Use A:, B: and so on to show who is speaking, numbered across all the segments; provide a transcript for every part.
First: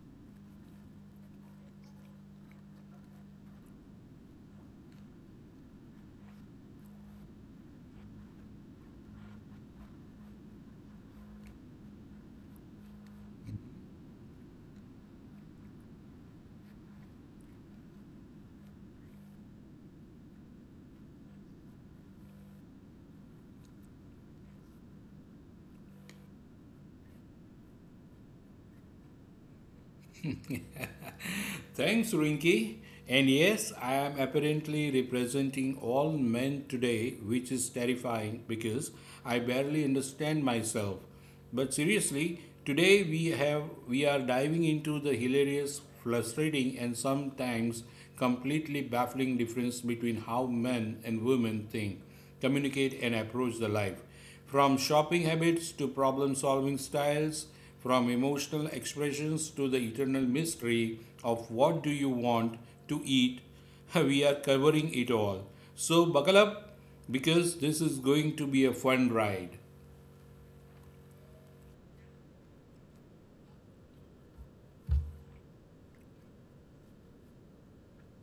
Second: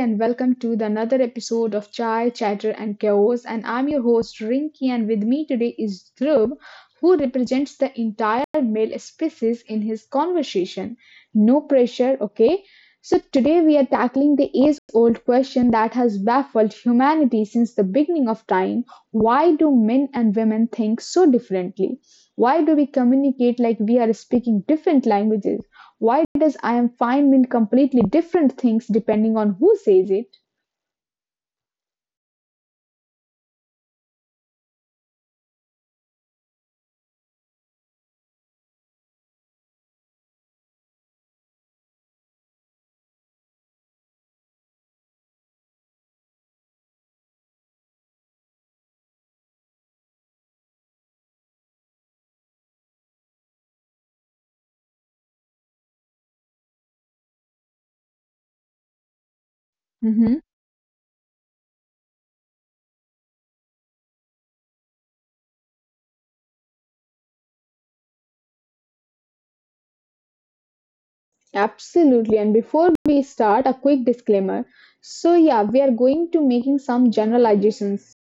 A: and welcome to the another episode of Chai, Chatter, and Chaos. And I'm your host Rinki, and with me today is Dhruv, who represents the entire male species in his conversation. No pressure, okay? So today we are tackling the age-old question that has baffled humanity since the beginning of time: why do men and women think so differently? Why do we communicate like we are speaking different languages? Why does I am fine mean completely different things depending on who says it?
B: Thanks, Rinky. And yes, I am apparently representing all men today, which is terrifying because I barely understand myself. But seriously, today we have we are diving into the hilarious, frustrating, and sometimes completely baffling difference between how men and women think, communicate, and approach the life. From shopping habits to problem solving styles, from emotional expressions to the eternal
A: Mhm.
B: mystery of what do you want to eat, we are covering it all. So buckle up because this is going to be a fun ride.
A: Absolutely. And before we start, a quick disclaimer. So yeah, we are going to making some generalizations.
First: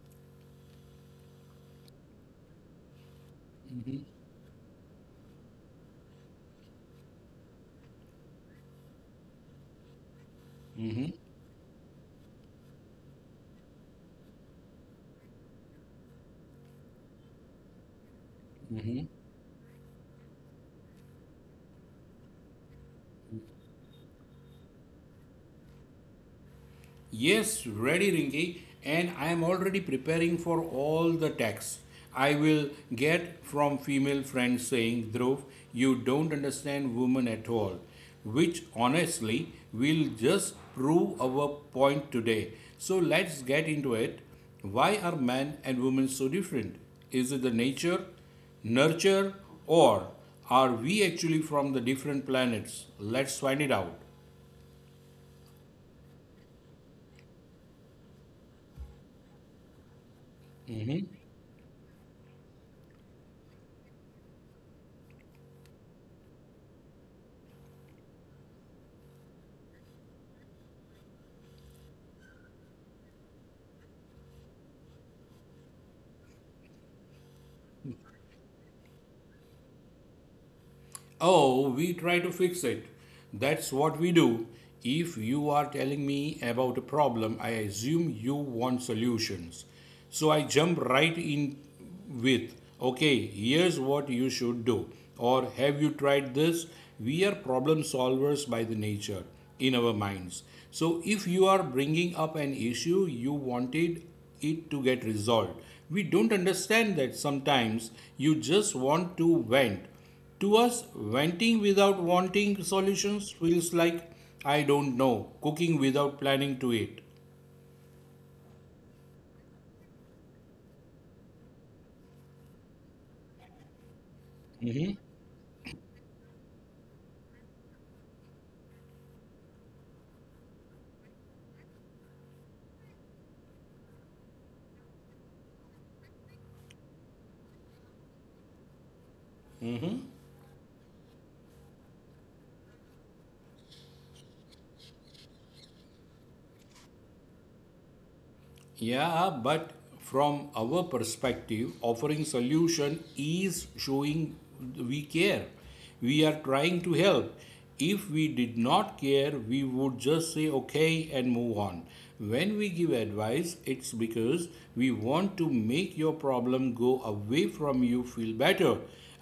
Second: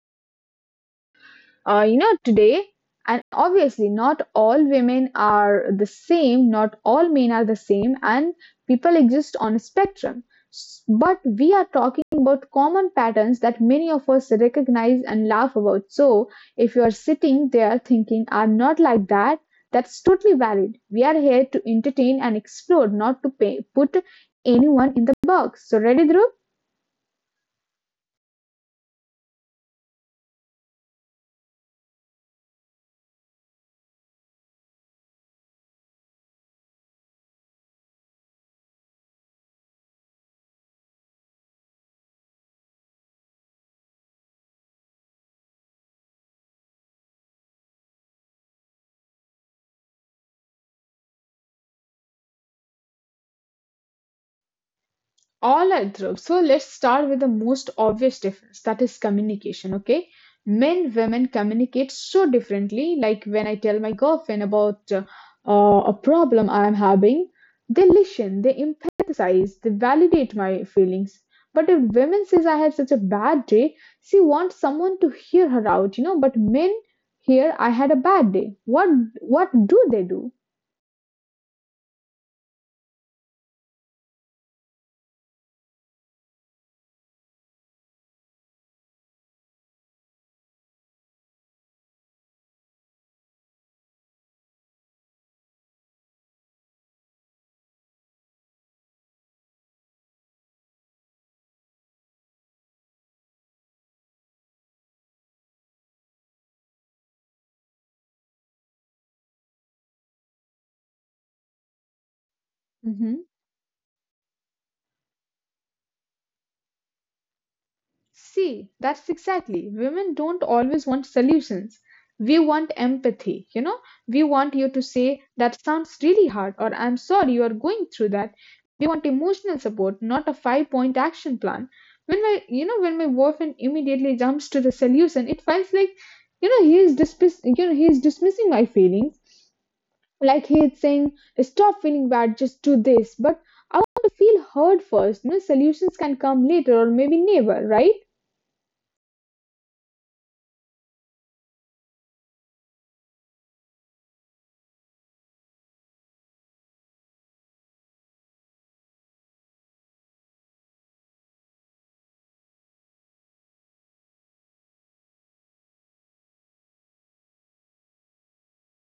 A: You know, today, and obviously, not all women are the same, not all men are the same, and people exist on a spectrum.
B: Mhm.
A: But we are talking about common patterns that many of us recognize and laugh about. So, if you are sitting there thinking, I'm not like that, that's totally valid. We are here to entertain and explore, not to pay, put anyone in the box. So, ready, Dhruv?
B: Yes, ready, Ringy, and I am already preparing for all the texts I will get from female friends saying, Dhruv, you don't understand women at all. Which honestly will just prove our point today. So let's get into it. Why are men and women so different? Is it the nature, nurture, or are we actually from the different planets? Let's find it out.
A: All right, Dhruv. So let's start with the most obvious difference that is communication, okay? Men, women communicate so differently. Like when I tell my girlfriend about a problem I'm having, they listen, they empathize, they validate my feelings. But if women says I had such a bad day, she wants someone to hear her out, you know. But men hear I had a bad day. What do they do?
B: Oh, we try to fix it. That's what we do. If you are telling me about a problem, I assume you want solutions. So I jump right in with, okay, here's what you should do. Or have you tried this? We are problem solvers by the nature in our minds. So if you are bringing up an issue, you wanted it to get resolved. We don't understand that sometimes you just want to vent to us, venting without wanting solutions feels like I don't know, cooking without planning to eat.
A: See, that's exactly. Women don't always want solutions. We want empathy, you know? We want you to say, that sounds really hard, or I'm sorry you are going through that. We want emotional support, not a 5 point action plan. When my, you know, when my boyfriend immediately jumps to the solution, it feels like, you know, he is dismissing my feelings. Like he is saying, stop feeling bad, just do this. But I want to feel heard first. You know, solutions can come later or maybe never, right?
B: Yeah, but from our perspective, offering solution is showing we care. We are trying to help. If we did not care, we would just say okay and move on. When we give advice, it's because we want to make your problem go away from you, feel better.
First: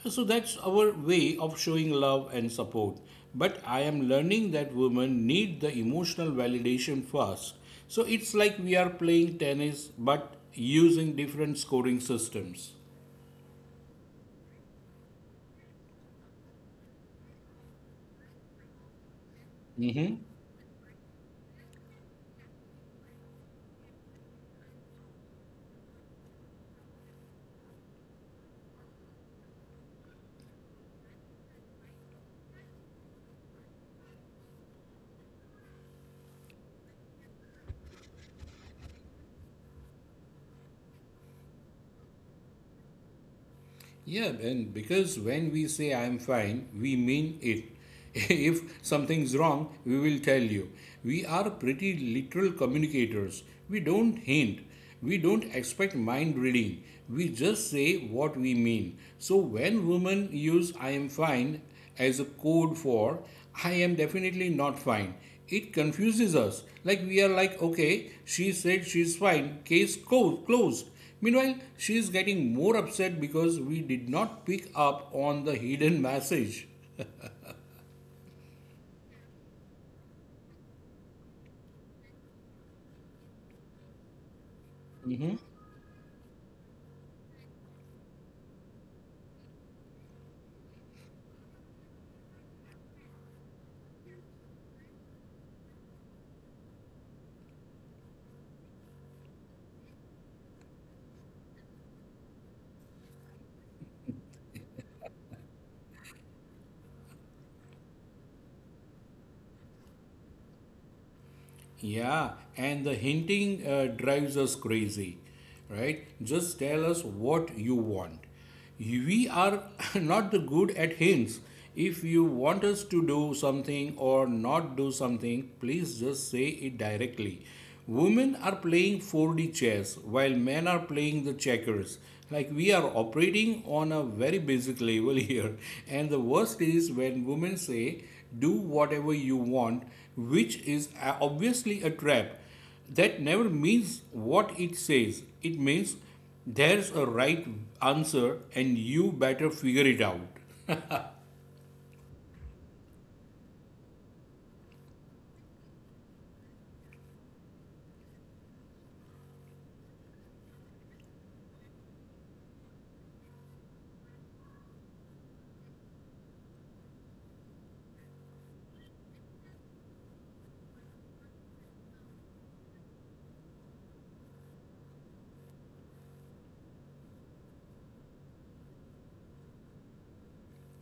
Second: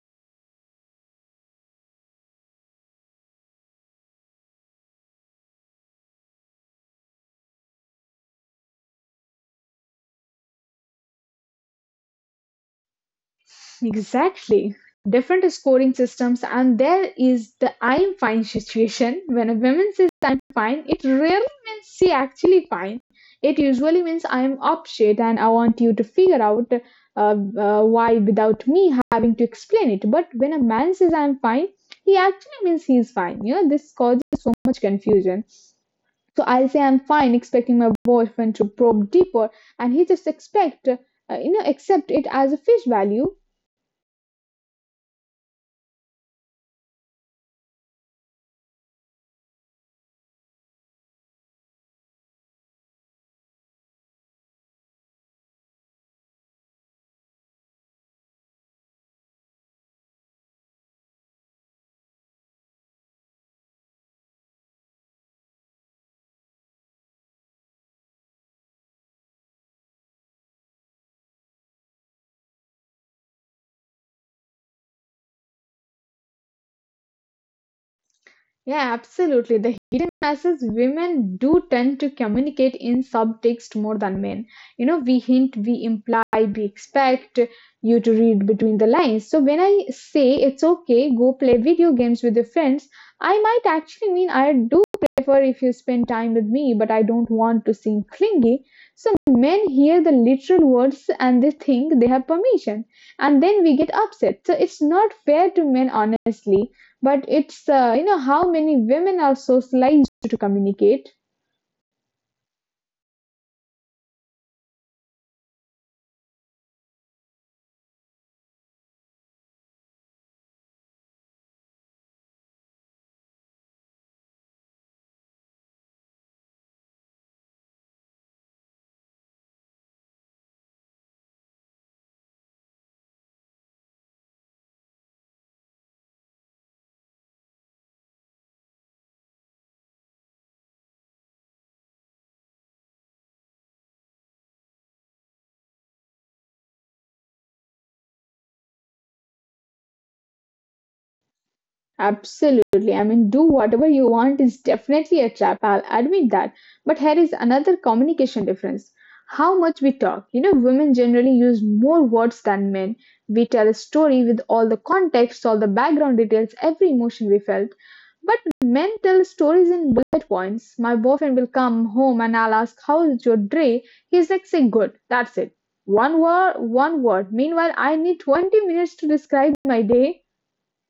B: So that's our way of showing love and support. But I am learning that women need the emotional validation first, so it's like we are playing tennis but using different scoring systems.
A: Exactly. Different scoring systems, and there is the I'm fine situation. When a woman says I'm fine, it rarely means she actually fine. It usually means I'm upset and I want you to figure out uh, why without me having to explain it. But when a man says I'm fine, he actually means he's fine. You know, this causes so much confusion. So I'll say I'm fine, expecting my boyfriend to probe deeper, and he just accept it as a fish value.
B: Yeah, and because when we say I'm fine, we mean it. If something's wrong, we will tell you. We are pretty literal communicators. We don't hint. We don't expect mind reading. We just say what we mean. So when women use I am fine as a code for I am definitely not fine, it confuses us. Like we are like, okay, she said she's fine, case closed. Meanwhile, she is getting more upset because we did not pick up on the hidden message.
A: Yeah, absolutely. The hidden message women do tend to communicate in subtext more than men. You know, we hint, we imply, we expect you to read between the lines. So when I say it's okay, go play video games with your friends, I might actually mean I do prefer if you spend time with me, but I don't want to seem clingy. So men hear the literal words and they think they have permission, and then we get upset. So it's not fair to men, honestly, but it's you know how many women are socialized to communicate.
B: Yeah, and the hinting drives us crazy, right? Just tell us what you want. We are not good at hints. If you want us to do something or not do something, please just say it directly. Women are playing 4D chess while men are playing the checkers. Like we are operating on a very basic level here. And the worst is when women say, do whatever you want, which is obviously a trap. That never means what it says. It means there's a right answer and you better figure it out.
A: Absolutely. I mean, do whatever you want is definitely a trap. I'll admit that. But here is another communication difference. How much we talk. You know, women generally use more words than men. We tell a story with all the context, all the background details, every emotion we felt. But men tell stories in bullet points. My boyfriend will come home and I'll ask, how's your day? He's like, say good. That's it. One word. Meanwhile, I need 20 minutes to describe my day.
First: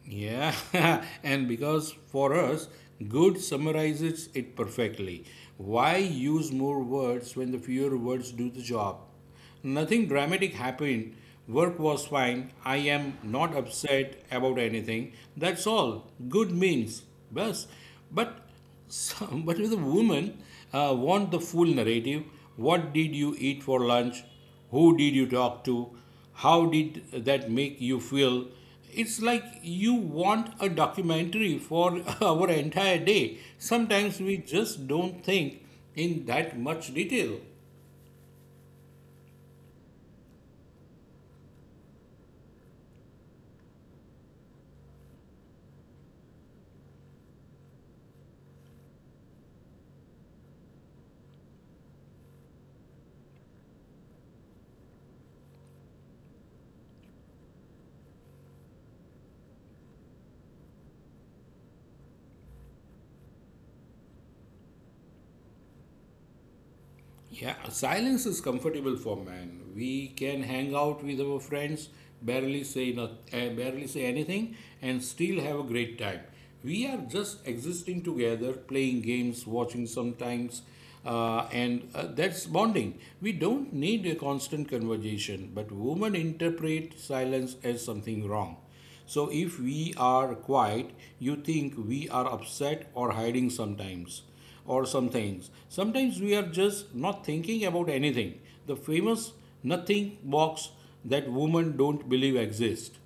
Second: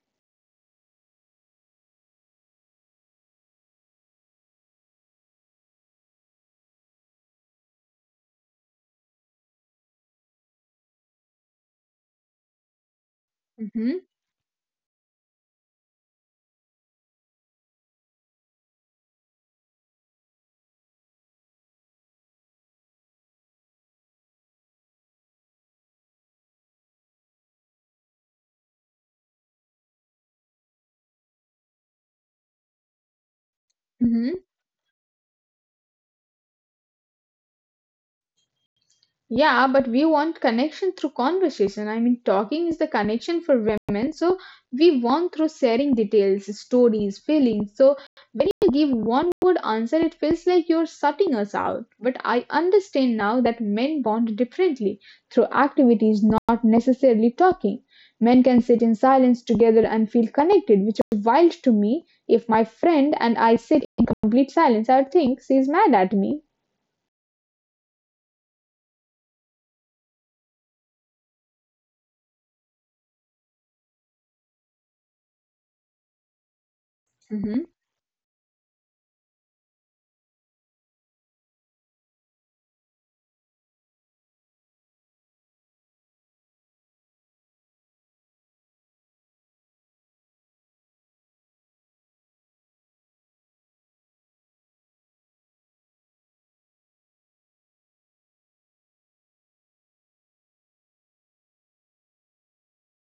B: Yeah, and because for us, good summarizes it perfectly. Why use more words when the fewer words do the job? Nothing dramatic happened. Work was fine. I am not
A: Mhm.
B: upset about anything. That's all good means. Bas. But but with a woman, want the full narrative. What did you eat for lunch? Who did you talk to? How did that make you feel? It's like you want a documentary for our entire day. Sometimes we just don't think in that much detail.
A: Yeah, but we want connection through conversation. I mean, talking is the connection for women. So we want through sharing details, stories, feelings. So when you give one word answer, it feels like you're shutting us out. But I understand now that men bond differently through activities, not necessarily talking. Men can sit in silence together and feel connected, which is wild to me. If my friend and I sit in complete silence, I would think she's mad at me.
B: Yeah, silence is comfortable for man. We can hang out with our friends, barely say not, barely say anything, and still have a great time. We are just existing together, playing games, watching sometimes, and that's bonding. We don't need a constant conversation, but women interpret silence as something wrong. So if we are quiet, you think we are upset or hiding sometimes or some things. Sometimes we are just not thinking about anything. The famous nothing box that women don't believe exists.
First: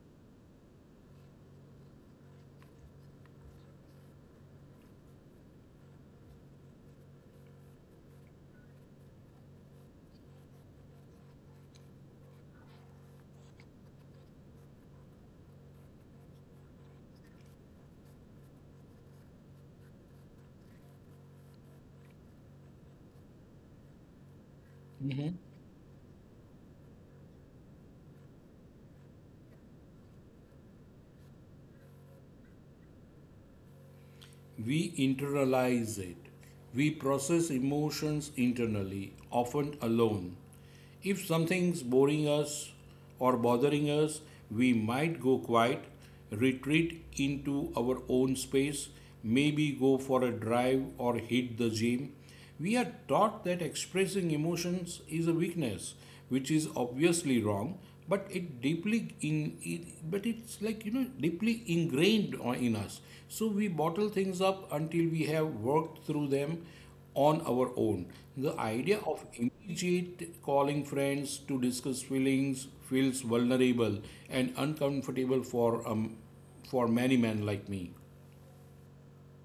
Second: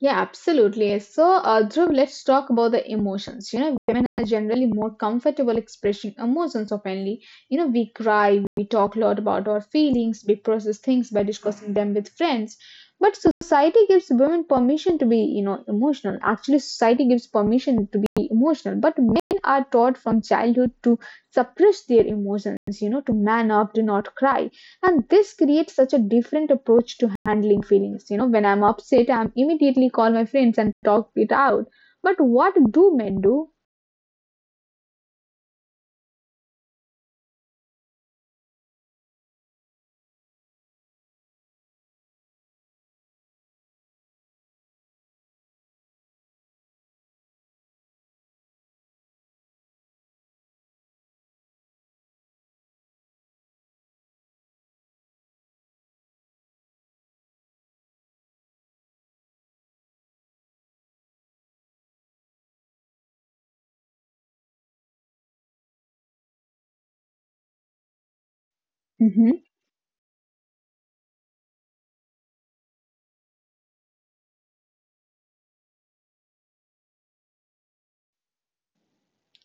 A: Yeah, absolutely. So, Dhruv, let's talk about the emotions. You know, women are generally more comfortable expressing emotions openly. You know, we cry, we talk a lot about our feelings, we process things by discussing them with friends. But society gives women permission to be, you know, emotional. Actually, society gives permission to be emotional. But men are taught from childhood to suppress their emotions, you know, to man up, to not cry. And this creates such a different approach to handling feelings. You know, when I'm upset, I'm immediately call my friends and talk it out. But what do men do?
B: We internalize it. We process emotions internally, often alone. If something's boring us or bothering us, we might go quiet, retreat into our own space, maybe go for a drive or hit the gym. We are taught that expressing emotions is a weakness, which is obviously wrong, but it deeply in it, but it's like you know deeply ingrained in us. So we bottle things up until we have worked through them on our own. The idea of
A: Mm-hmm.
B: immediate calling friends to discuss feelings feels vulnerable and uncomfortable for many men like me.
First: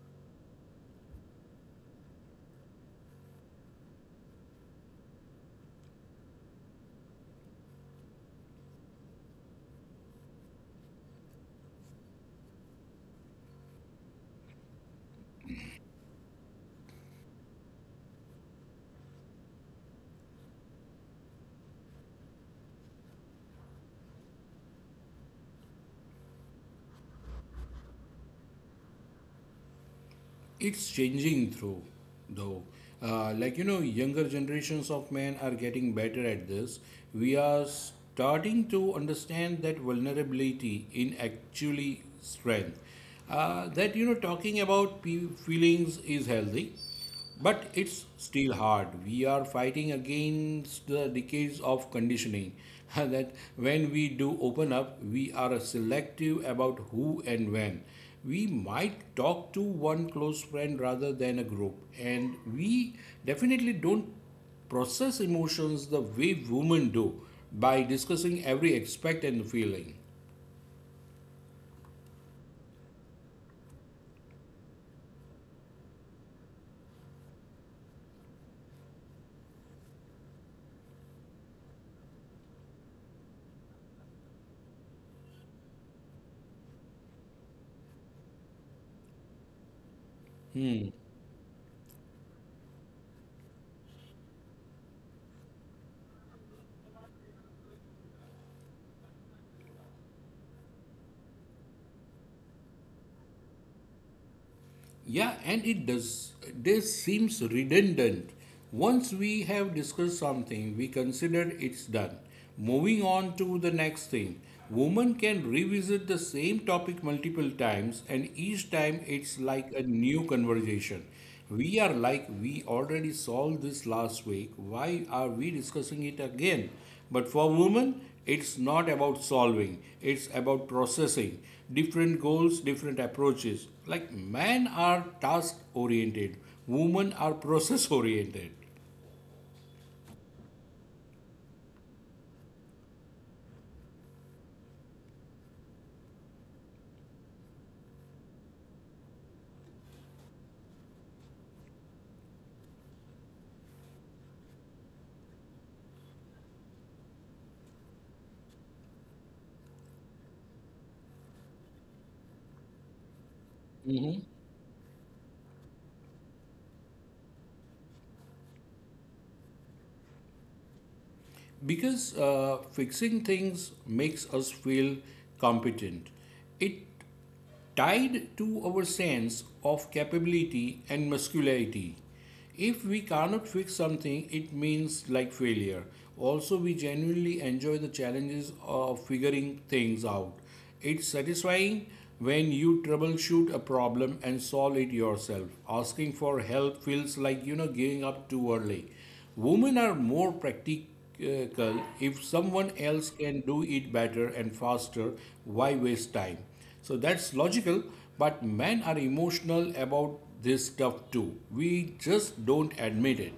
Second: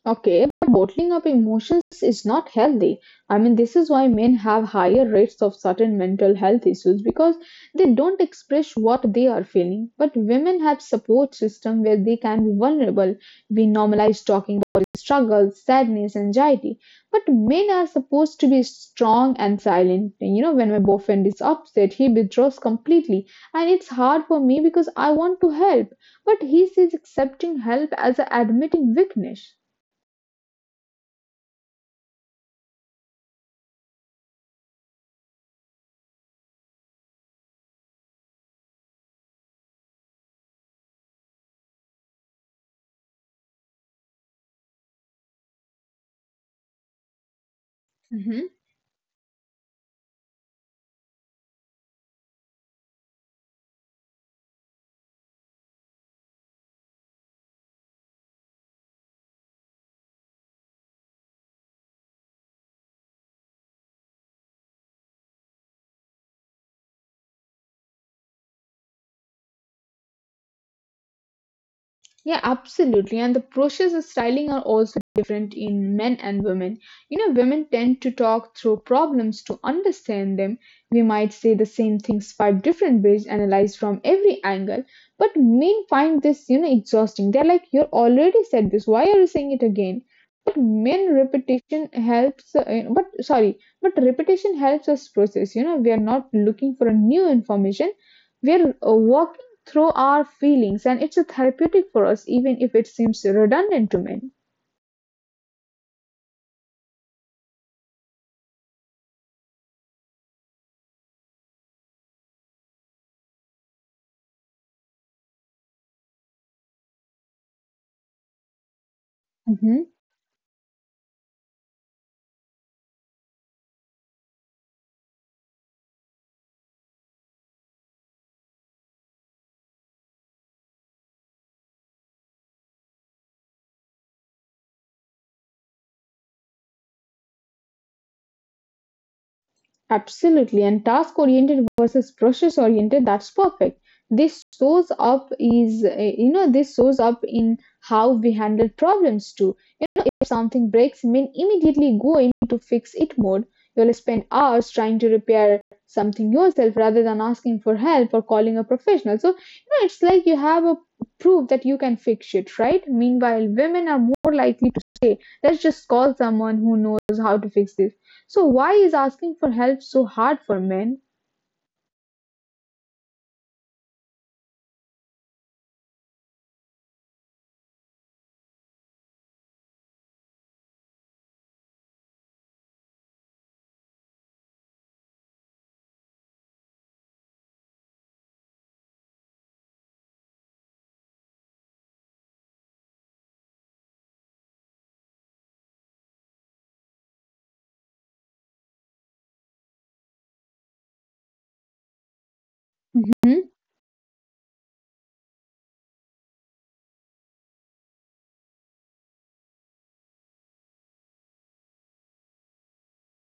A: Okay, but bottling up emotions is not healthy. I mean, this is why men have higher rates of certain mental health issues because they don't express what they are feeling. But women have support system where they can be vulnerable. We normalize talking about struggles, sadness, anxiety. But men are supposed to be strong and silent. You know, when my boyfriend is upset, he withdraws completely, and it's hard for me because I want to help, but he sees accepting help as admitting weakness.
B: It's changing through though, like you know younger generations of men are getting better at this. We are starting to understand that vulnerability in actually strength, that you know talking about feelings is healthy, but it's
A: Hmm.
B: still hard. We are fighting against the decades of conditioning that when we do open up, we are selective about who and when. We might talk to one close friend rather than a group, and we definitely don't process emotions the way women do by discussing every aspect and feeling.
A: Yeah, absolutely. And the brushes and styling are also different in men and women. You know, women tend to talk through problems to understand them. We might say the same things five different ways, analyzed from every angle. But men find this, you know, exhausting. They're like, you already said this. Why are you saying it again? But
B: Hmm.
A: men repetition helps. But repetition helps us process. You know, we are not looking for a new information. We are working through our feelings and it's a therapeutic for us even if it seems redundant to many.
B: Yeah, and it does. This seems redundant. Once we have discussed something, we consider it's done. Moving on to the next thing. Women can revisit the same topic multiple times, and each time it's like a
A: Mhm.
B: new conversation. We are like, we already solved this last week. Why are we discussing it again? But for women, it's not about solving, it's about processing. Different goals, different approaches. Like men are task oriented, women are process oriented.
A: Absolutely, and task oriented versus process oriented, that's perfect. This shows up in how we handle problems too. If something breaks in immediately go into fix-it mode. You'll spend hours trying to repair something yourself rather than asking for help or calling a professional. So, you know, it's like you have a proof that you can fix it, right? Meanwhile, women are
B: Hmm.
A: more likely to say, let's just call someone who knows how to fix this. So, why is asking for help so hard for men?
B: Because fixing things makes us feel competent. It tied to our sense of capability and muscularity. If we cannot fix something, it means like failure. Also, we genuinely enjoy the challenges of figuring things out. It's satisfying when you troubleshoot a problem and solve it yourself. Asking for help feels like you know giving up too early. Women are more if someone else can
A: Mhm.
B: do it better and faster, why waste time? So that's logical, but men are emotional about this stuff too. We just don't admit it.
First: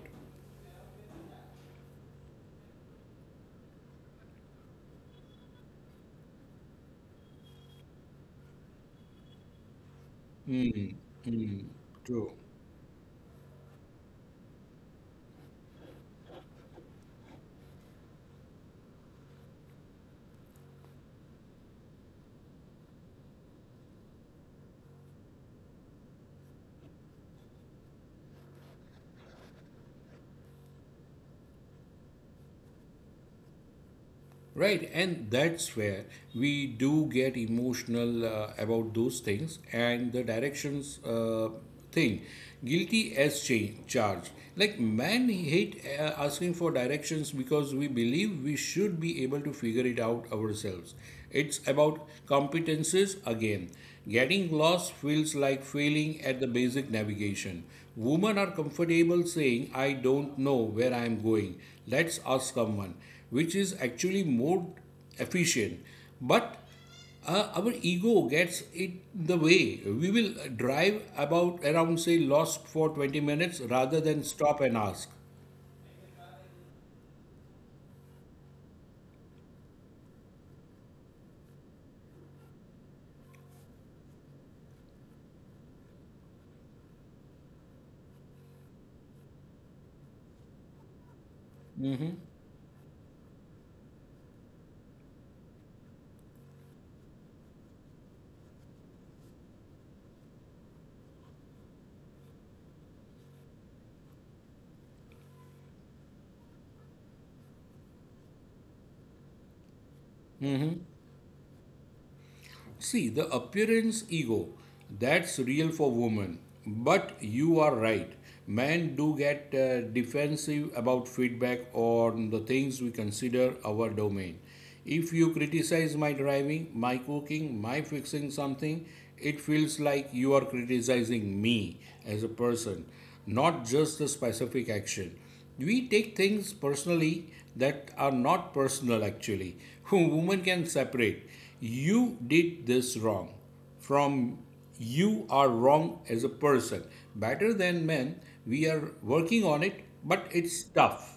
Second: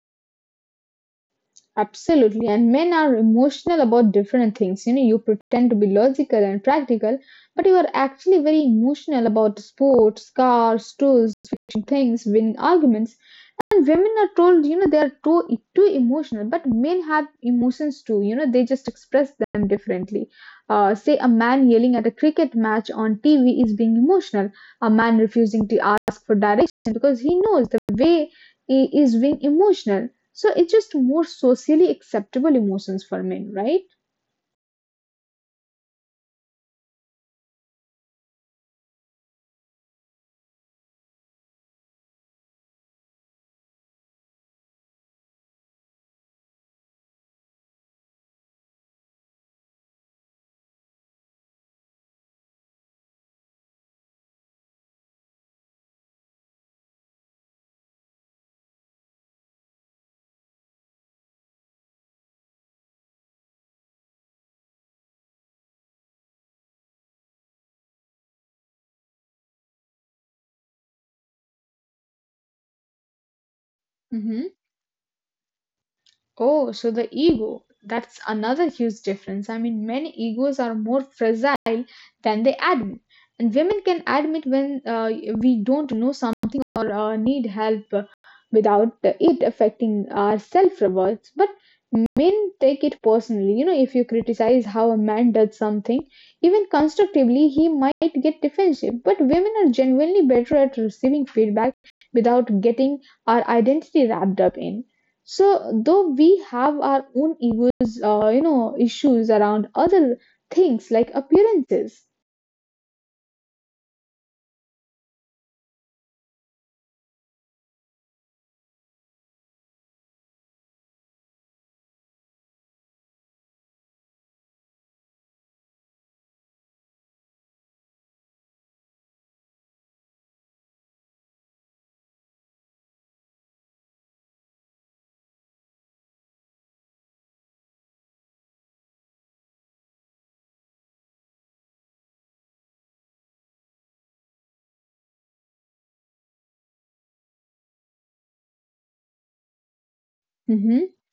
A: Absolutely. And men are emotional about different things. You know, you pretend to be logical and practical, but you are actually very emotional about sports, cars, tools, fixing things,
B: True.
A: winning arguments. And women are told, you know, they are too emotional, but men have emotions too. You know, they just express them differently. Say a man yelling at a cricket match on TV is being emotional. A man refusing to ask for direction because he knows the way he is being emotional. So it's just more socially acceptable emotions for men, right?
B: Right, and that's where we do get emotional about those things and the directions thing. Guilty as charged. Like, man hate asking for directions because we believe we should be able to figure it out ourselves. It's about competences again. Getting lost feels like failing at the basic navigation. Women are comfortable saying, I don't know where I am going. Let's ask someone, which is actually more efficient. But our ego gets it the way. We will drive about around, say, lost for 20 minutes rather than
A: Mhm.
B: stop and ask.
A: Oh, so the ego. That's another huge difference. I mean, men egos are more fragile than they admit. And women can admit when we don't know something or need help without it affecting our self worth. But men take it personally. You know, if you criticize how a man does something, even constructively, he might get defensive. But women are genuinely better at receiving feedback without getting our identity wrapped up in. So though we have our own egos, issues around other things like appearances.
B: See, the appearance ego, that's real for women. But you are right. Men do get defensive about feedback on the things we consider our domain. If you criticize my driving, my cooking, my fixing something, it feels like you are criticizing me as a person, not just the specific action. We take things personally that are not personal actually. Women can separate you did this wrong from you are wrong as a person better than men. We are working on it, but it's
A: Mhm.
B: tough.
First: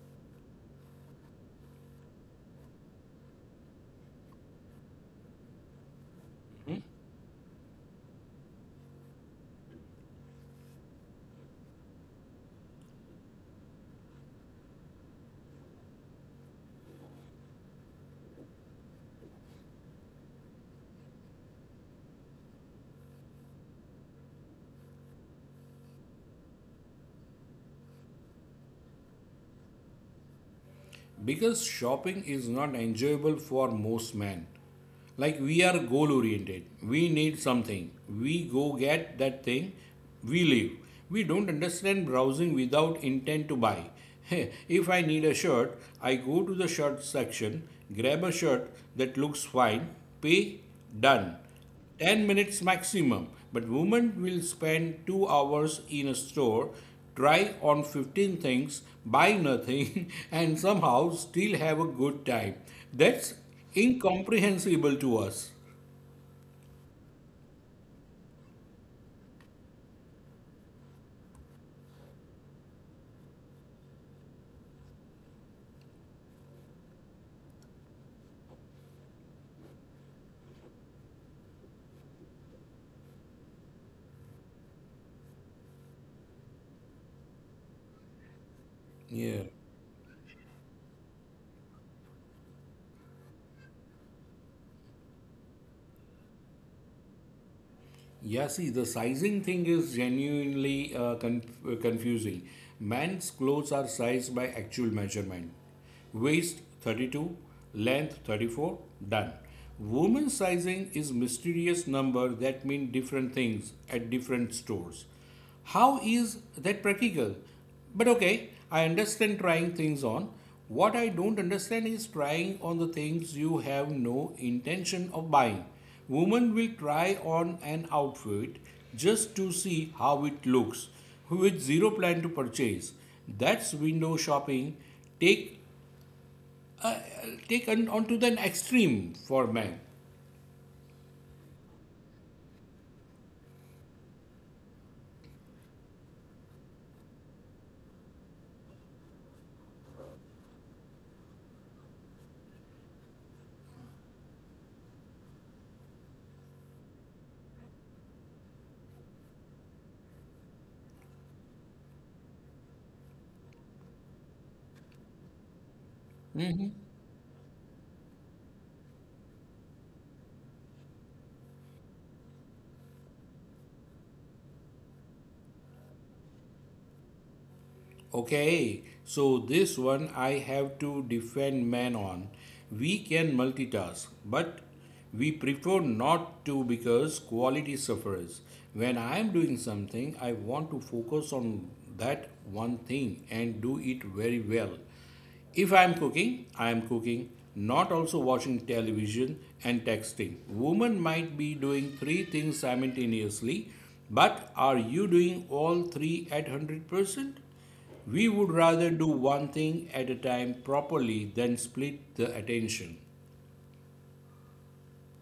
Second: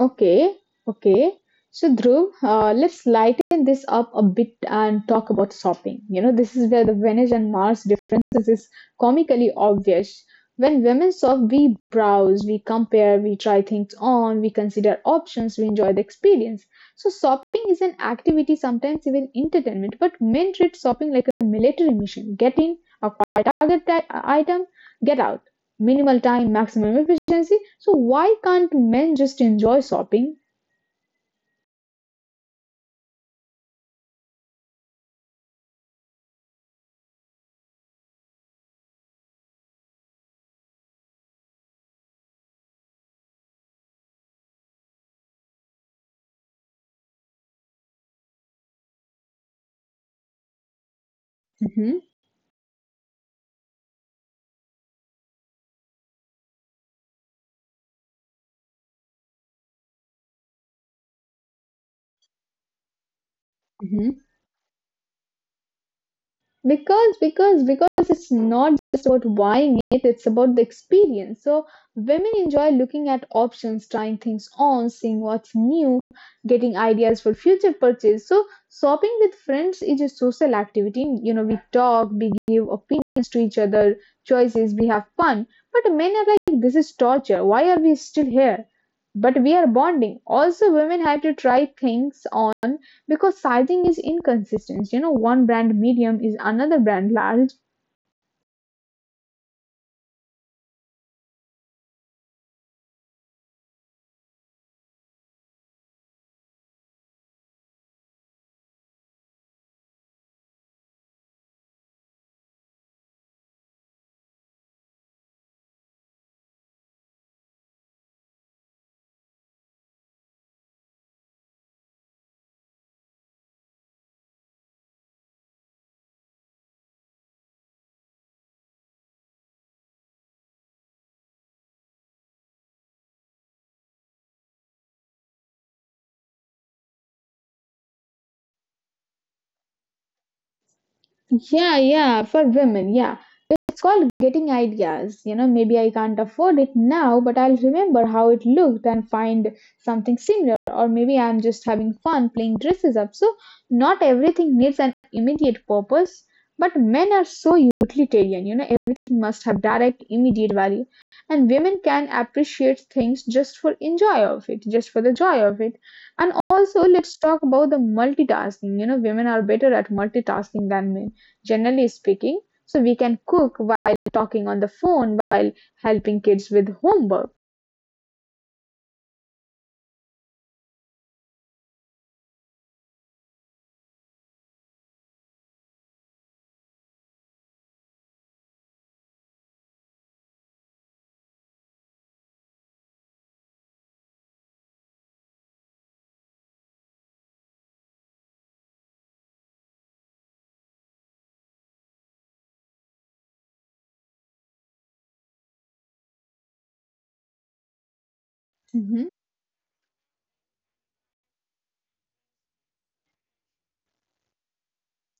A: Okay, okay. So, Dhruv, let's lighten this up a bit and talk about shopping. You know, this is where the Venice and Mars differences is comically obvious. When women shop, we browse, we compare, we try things on, we consider options, we enjoy the experience. So, shopping is an activity, sometimes even entertainment, but men treat shopping like a military mission. Get in, acquire target item, get out. Minimal time, maximum efficiency. So why can't men just enjoy shopping?
B: Because shopping is not enjoyable for most men. Like we are goal oriented, we need something, we go get that thing, we leave. We don't understand browsing without intent to buy. If I need a shirt, I go to the shirt section, grab a shirt that looks fine, pay, done.
A: Mhm,
B: 10 minutes maximum, but women will spend 2 hours in a store, try on 15 things, buy nothing, and somehow still have a good time. That's
A: mhm.
B: incomprehensible to us.
A: Because it's not just about buying it, it's about the experience. So women enjoy looking at options, trying things on, seeing what's new, getting ideas for future purchase. So shopping with friends is a social activity. You know, we talk, we give opinions to each other, choices, we have fun. But men are like, this is torture. Why are we still here?
B: Yeah.
A: But we are bonding. Also, women have to try things on because sizing is inconsistent. You know, one brand medium is another brand large.
B: Yeah, see, the sizing thing is genuinely confusing. Men's clothes are sized by actual measurement. Waist 32, length 34, done. Women's sizing is mysterious number that mean different things at different stores. How is that practical? But okay, I understand trying things on. What I don't understand is trying on the things you have no intention of buying. Women will try on an outfit just to see how it looks, with zero plan to purchase. That's window shopping. Take take on to the extreme for men.
A: Yeah, yeah, for women, yeah. It's called getting ideas. You know, maybe I can't afford it now, but I'll remember how it looked and find something similar. Or maybe I'm just having fun playing dresses up. So, not everything needs an immediate purpose, but men are so utilitarian. You know, everything must have direct, immediate value. And women can appreciate things just for enjoy of it, just for the joy of it. And also, let's talk about the multitasking. Women are better at multitasking than men, generally speaking, so we can cook while talking on the phone while helping kids with homework.
B: Okay, so this one I have to defend man on. We can multitask, but we prefer not to because quality suffers. When I am doing something, I want to focus on that one thing and do it very well. If I am cooking, I am cooking, not also watching television and texting. Women might be doing three things simultaneously, but are you doing all three at 100%? We would rather do
A: Mhm.
B: one thing at a time properly than split the attention.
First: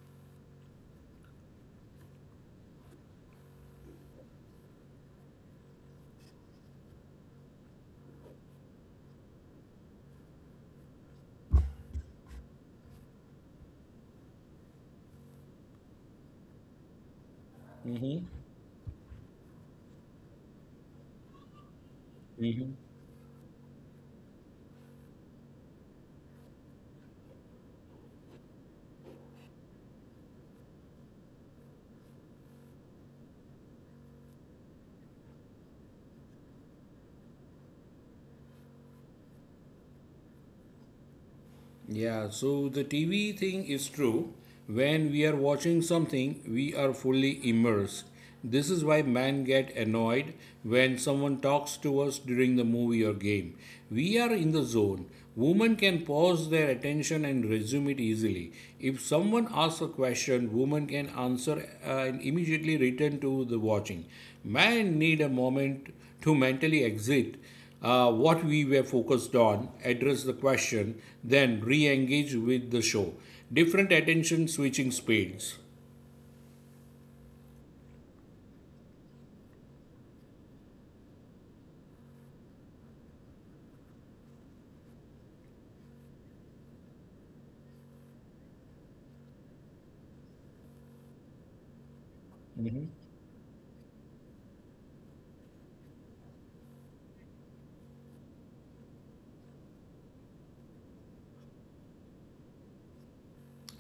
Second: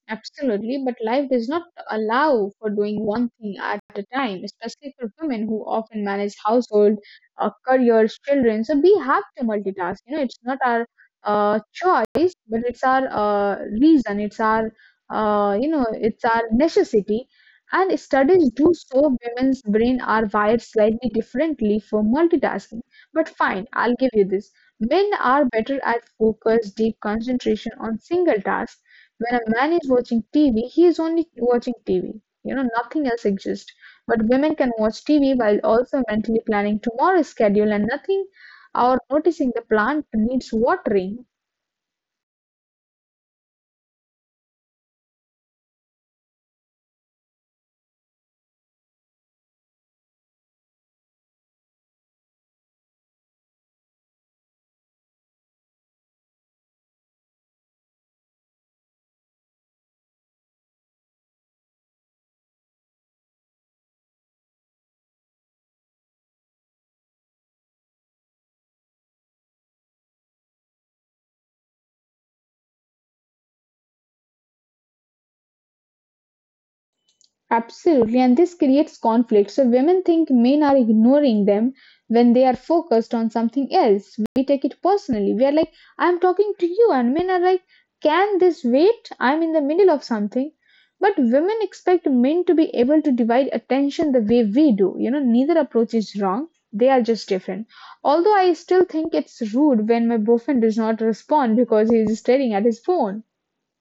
A: Absolutely, but life does not allow for doing one thing at a time, especially for women who often manage household, careers, children. So we have to multitask. It's not our choice, but it's our reason. It's our it's our necessity. And studies do show women's brain are wired slightly differently for
B: Mhm.
A: multitasking. But fine, I'll give you this. Men are better at focus, deep concentration on single task. When a man is watching TV, he is only watching TV. Nothing else exists. But women can watch TV while also mentally planning tomorrow's schedule and nothing or noticing the plant needs watering.
B: Yeah, so the TV thing is true. When we are watching something, we are fully immersed. This is why man get annoyed when someone talks to us during the movie or game. We are in the zone. Women can pause their attention and resume it easily. If someone asks a question, women can answer, and immediately return to the watching. Man need a moment to mentally exit what we were focused on, address the question, then re engage with the show. Different attention switching speeds.
A: Absolutely, and this creates conflict. So women think men are ignoring them when they are focused on something else. We take it personally. We are like, I'm talking to you, and men are like, can this wait? I'm in the middle of something. But women expect men to be able to divide attention the way we do. Neither approach is wrong. They are just different. Although I still think it's rude when my boyfriend does not respond because he is staring at his phone.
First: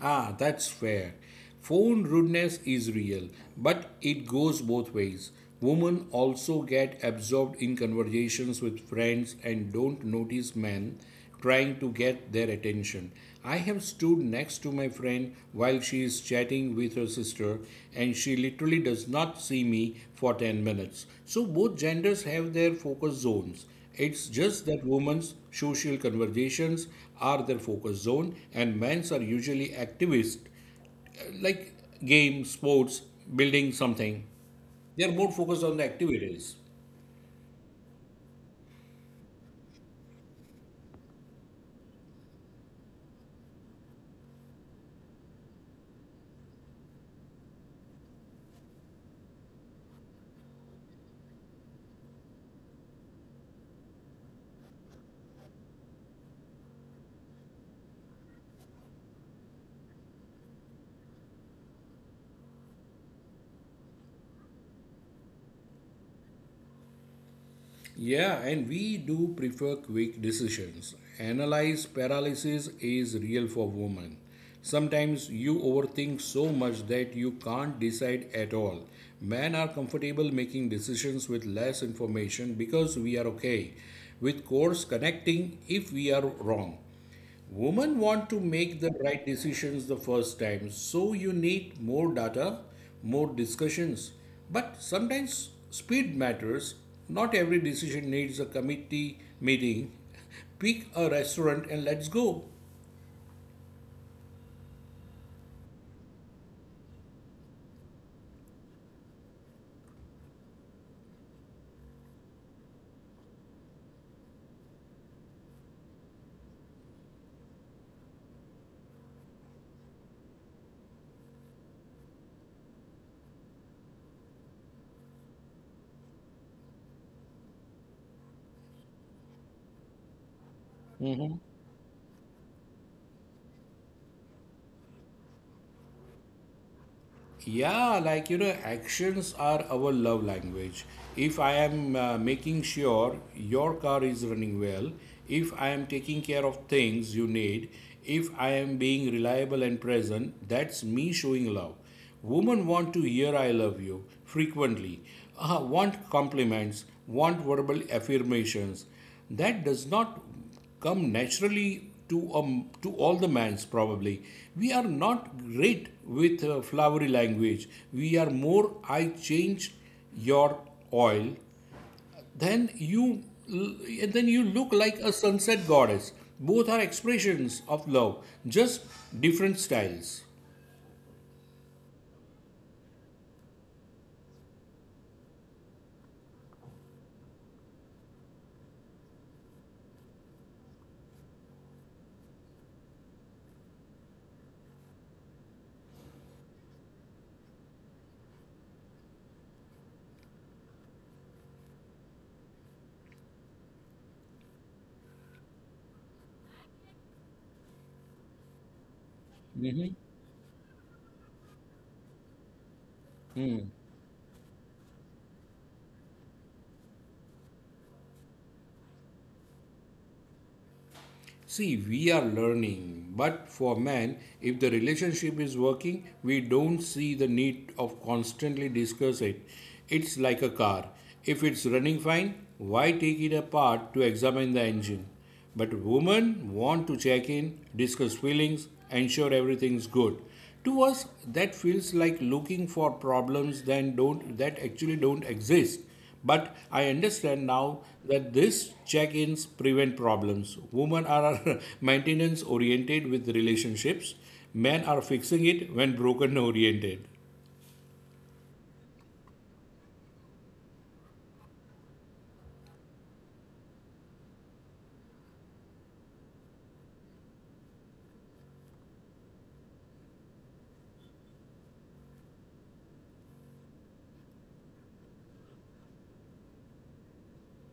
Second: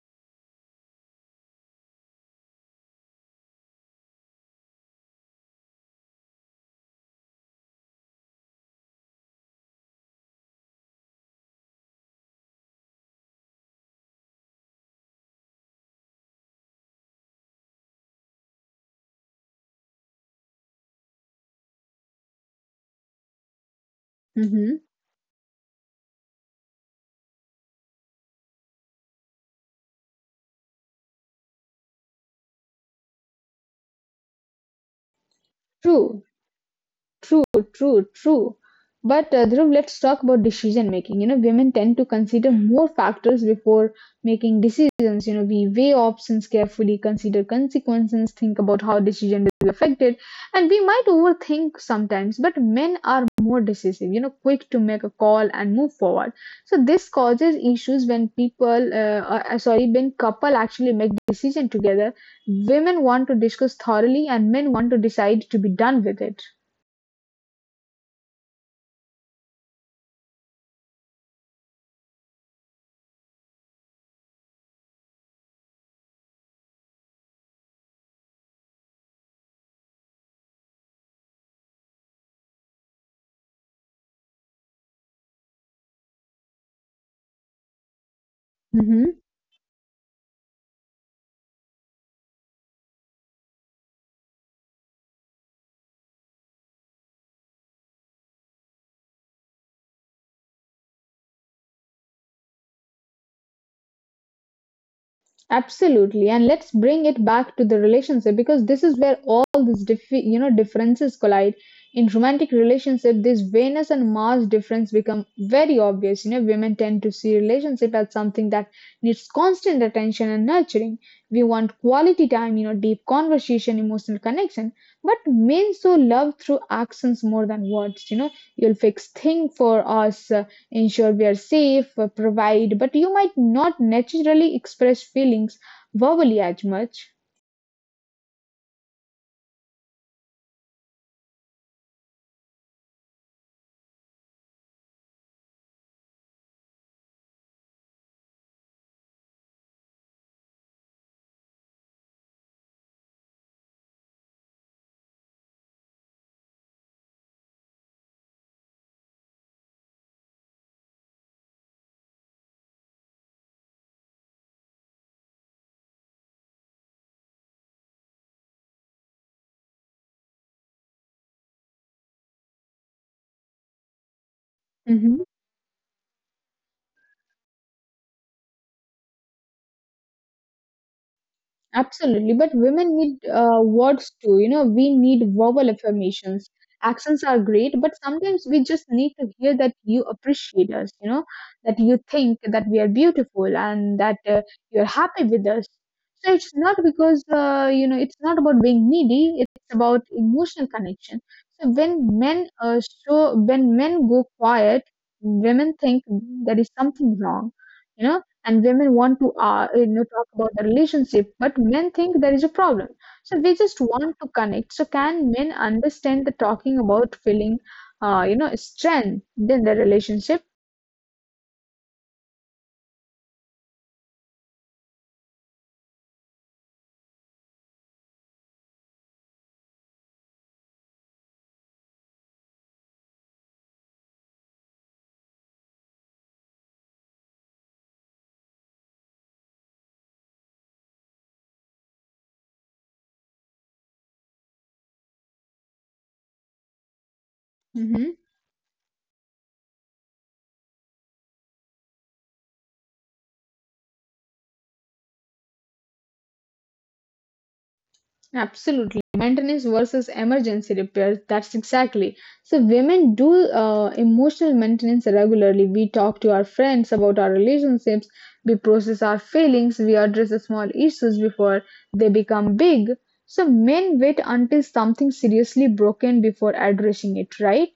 B: Ah, that's fair. Phone rudeness is real, but it goes both ways. Women also get absorbed in conversations with friends and don't notice men trying to get their attention. I have stood next to my friend while she is chatting with her sister, and she literally does not see me for 10 minutes. So, both genders have their focus zones. It's just
A: Hmm.
B: that women's social conversations are their focus zone, and men's are usually activists like games, sports, building something. They are more focused on the
A: True.
B: activities.
A: True, true, true. But Dhruv, let's talk about decision making. Women tend to consider more factors before making decisions. We weigh options carefully, consider consequences, think about how decision will be affected, and we might overthink sometimes. But men are more decisive. Quick to make a call and move forward. So this causes issues when when couple actually make decision together. Women want to discuss thoroughly, and men want to decide to be done with it.
B: Yeah, and we do prefer quick decisions. Analyze paralysis is real for women. Sometimes you overthink so much that you can't decide at all. Men are comfortable making decisions with less information because we are okay with course connecting if we are wrong. Women want to make the
A: Mm-hmm.
B: right decisions the first time, so you need more data, more discussions. But sometimes speed matters. Not every decision needs a committee meeting. Pick a restaurant and let's go.
A: Absolutely, and let's bring it back to the relationship because this is where all these differences collide. In romantic relationship, this Venus and Mars difference become very obvious. Women tend to see relationship as something that needs constant attention and nurturing. We want quality time, you know, deep conversation, emotional connection. But men so love through actions more than words. You'll fix thing for us, ensure we are safe, provide, but you might not naturally express feelings verbally as much.
B: Yeah, like you know, actions are our love language. If I am making sure your car is running well, if I am taking care of things you need, if I am being reliable and present, that's me showing love. Women want to hear I love you frequently, want compliments, want verbal affirmations. That does not come naturally to all the mans probably we are not great with flowery language we are more I changed your oil, then you, and then you look like a
A: Mm-hmm.
B: sunset goddess. Both are expressions of love, just different styles.
A: Absolutely, but women need words too. We need verbal affirmations. Accents are great, but sometimes we just need to hear that you appreciate us, you know, that you think that we are beautiful and that you're happy with us. So it's not because, it's not about being needy, it's about emotional connection. So when men go quiet, women think there is something wrong. You know, and women want to talk about the relationship, but men think there is a problem, so they just want to connect. So can men understand the talking about feeling strength in the relationship?
B: See, we are learning, but for man, if the relationship is working, we don't see the need of constantly discuss it. It's like a car. If it's running fine, why take it apart to examine the engine? But women want to check in, discuss feelings, ensure everything's good. To us, that feels like looking for problems that don't that actually don't exist. But I understand now
A: Mhm.
B: that these check-ins prevent problems. Women are maintenance oriented with relationships. Men are fixing it when broken oriented.
A: Absolutely. Maintenance versus emergency repairs. That's exactly. So, women do emotional maintenance regularly. We talk to our friends about our relationships. We process our feelings. We address the small issues before they become big. So, men wait until something seriously broken before addressing it, right?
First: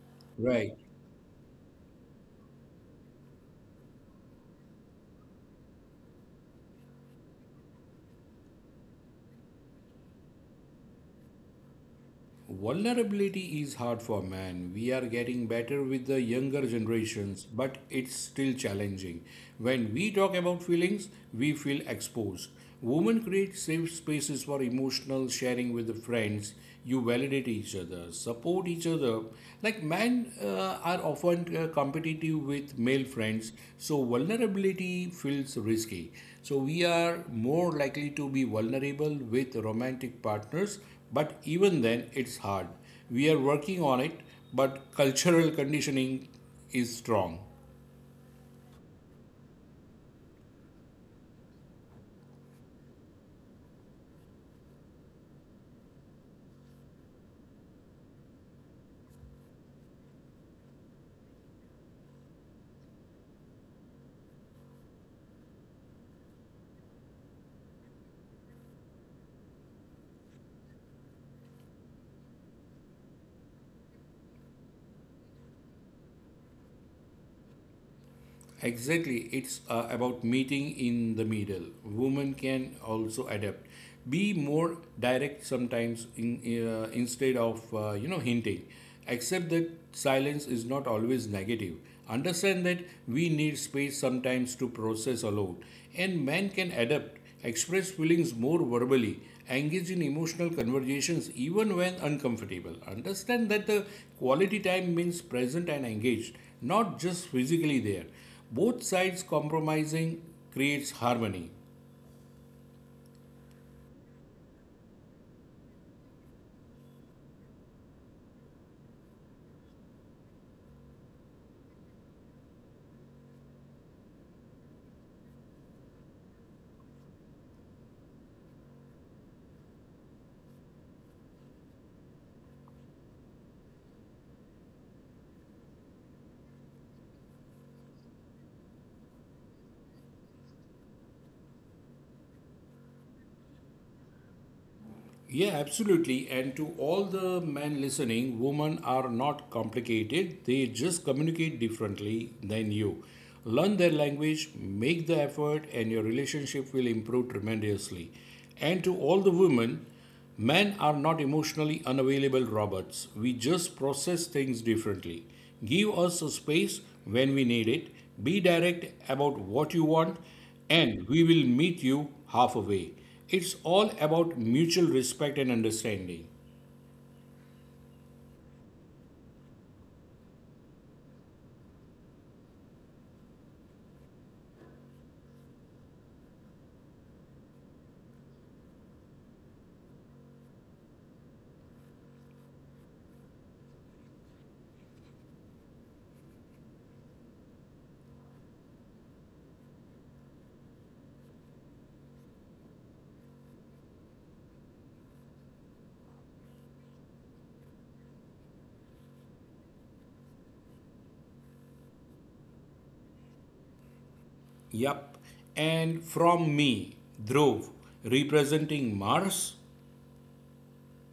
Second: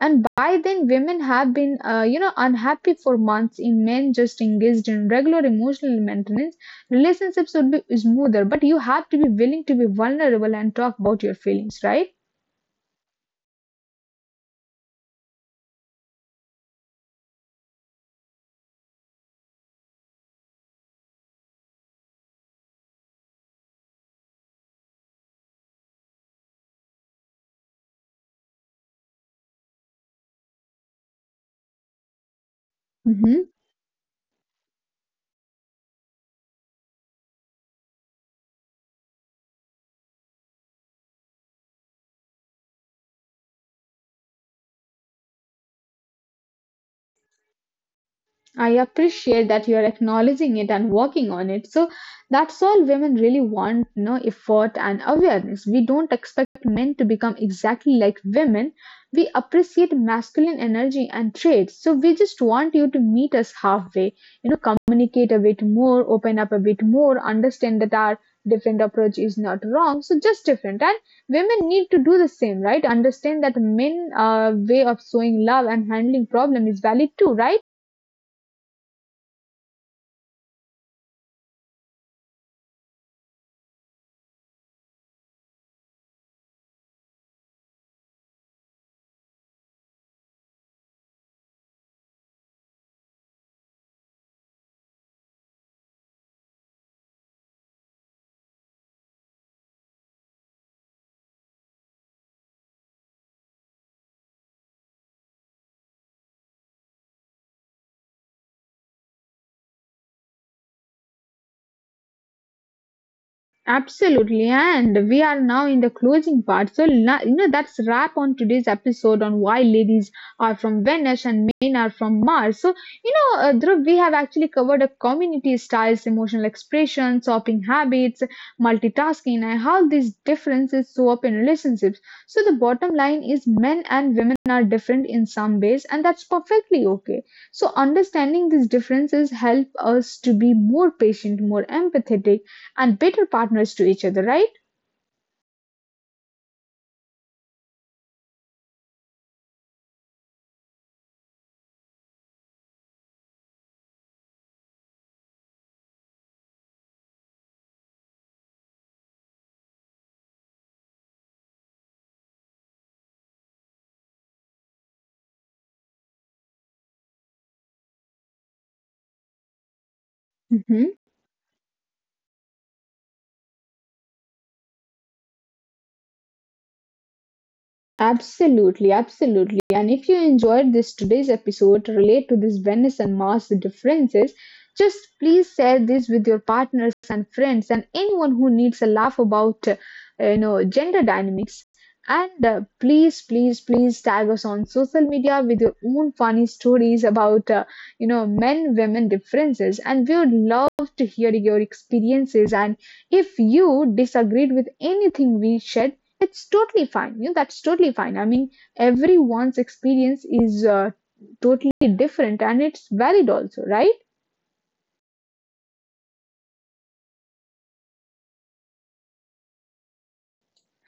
A: And by
B: Right.
A: then, women have been unhappy for months in men just engaged in regular emotional maintenance. Relationships would be smoother, but you have to be willing to be vulnerable and talk about your feelings, right?
B: Vulnerability is hard for man. We are getting better with the younger generations, but it's still challenging. When we talk about feelings, we feel exposed. Women create safe spaces for emotional sharing with the friends. You validate each other, support each other. Like men are often competitive with male
A: Mhm.
B: friends, so vulnerability feels risky. So we are more likely to be vulnerable with romantic partners, but even then, it's hard. We are working on it, but cultural conditioning is strong.
A: I appreciate that you're acknowledging it and working on it. So that's all women really want, you know, effort and awareness. We don't expect men to become exactly like women. We appreciate masculine energy and traits. So we just want you to meet us halfway, you know, communicate a bit more, open up a bit more, understand that our different approach is not wrong. So just different. And women need to do the same, right? Understand that men way of showing love and handling problem is valid too, right?
B: Exactly, it's about meeting in the middle. Women can also adapt, be more direct sometimes in, instead of hinting. Accept that silence is not always negative. Understand that we need space sometimes to process alone, and men can adapt, express feelings more verbally, engage in emotional conversations even when uncomfortable. Understand that the quality time means present and engaged, not just physically there. Both sides compromising creates harmony.
A: Absolutely, and we are now in the closing part. So, that's wrap on today's episode on why ladies are from Venus and men are from Mars. So, Dhruv, we have actually covered a community styles, emotional expression, shopping habits, multitasking, and how these differences show up in relationships. So, the bottom line is men and women are different in some ways, and that's perfectly okay. So, understanding these differences help us to be more patient, more empathetic and better partners to each other, right?
B: Yeah, absolutely. And to all the men listening, women are not complicated. They just communicate differently than you. Learn their language, make the effort, and your relationship will improve tremendously. And to all the women, men are not emotionally unavailable robots. We just process things differently. Give us a space when we need it. Be direct about what you want,
A: Mhm.
B: and we will meet you halfway. It's all about mutual respect and understanding.
A: Absolutely, absolutely. And if you enjoyed this today's episode, relate to this Venice and Mars differences, just please share this with your partners and friends and anyone who needs a laugh about gender dynamics. And please, please, please tag us on social media with your own funny stories about men women differences. And we would love to hear your experiences. And if you disagreed with anything we shared, it's totally fine. You know, that's totally fine. I mean, everyone's experience is totally different and it's valid also, right?
B: Yup. And from me, Dhruv, representing Mars.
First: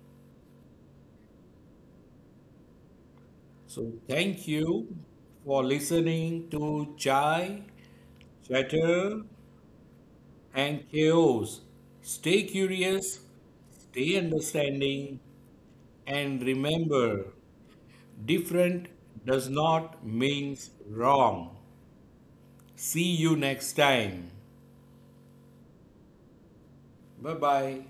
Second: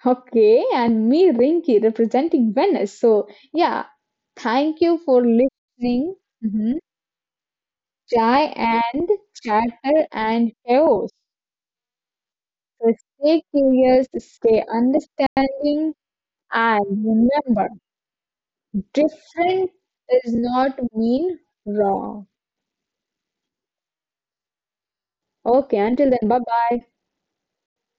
A: Okay, and me, Rinki, representing Venice. So, yeah,
B: So thank
A: thank you
B: you
A: for
B: for
A: listening.
B: listening
A: Mhm.
B: to Chai,
A: Chai and
B: Chatter,
A: chatter and
B: and
A: chaos.
B: Chaos. Stay
A: So,
B: curious,
A: stay curious,
B: stay
A: stay
B: understanding,
A: understanding,
B: and
A: and
B: remember
A: remember,
B: different does
A: different
B: not
A: does
B: mean
A: not mean
B: wrong.
A: wrong.
B: See you next time.
A: Okay, until then, bye bye.
B: Bye bye.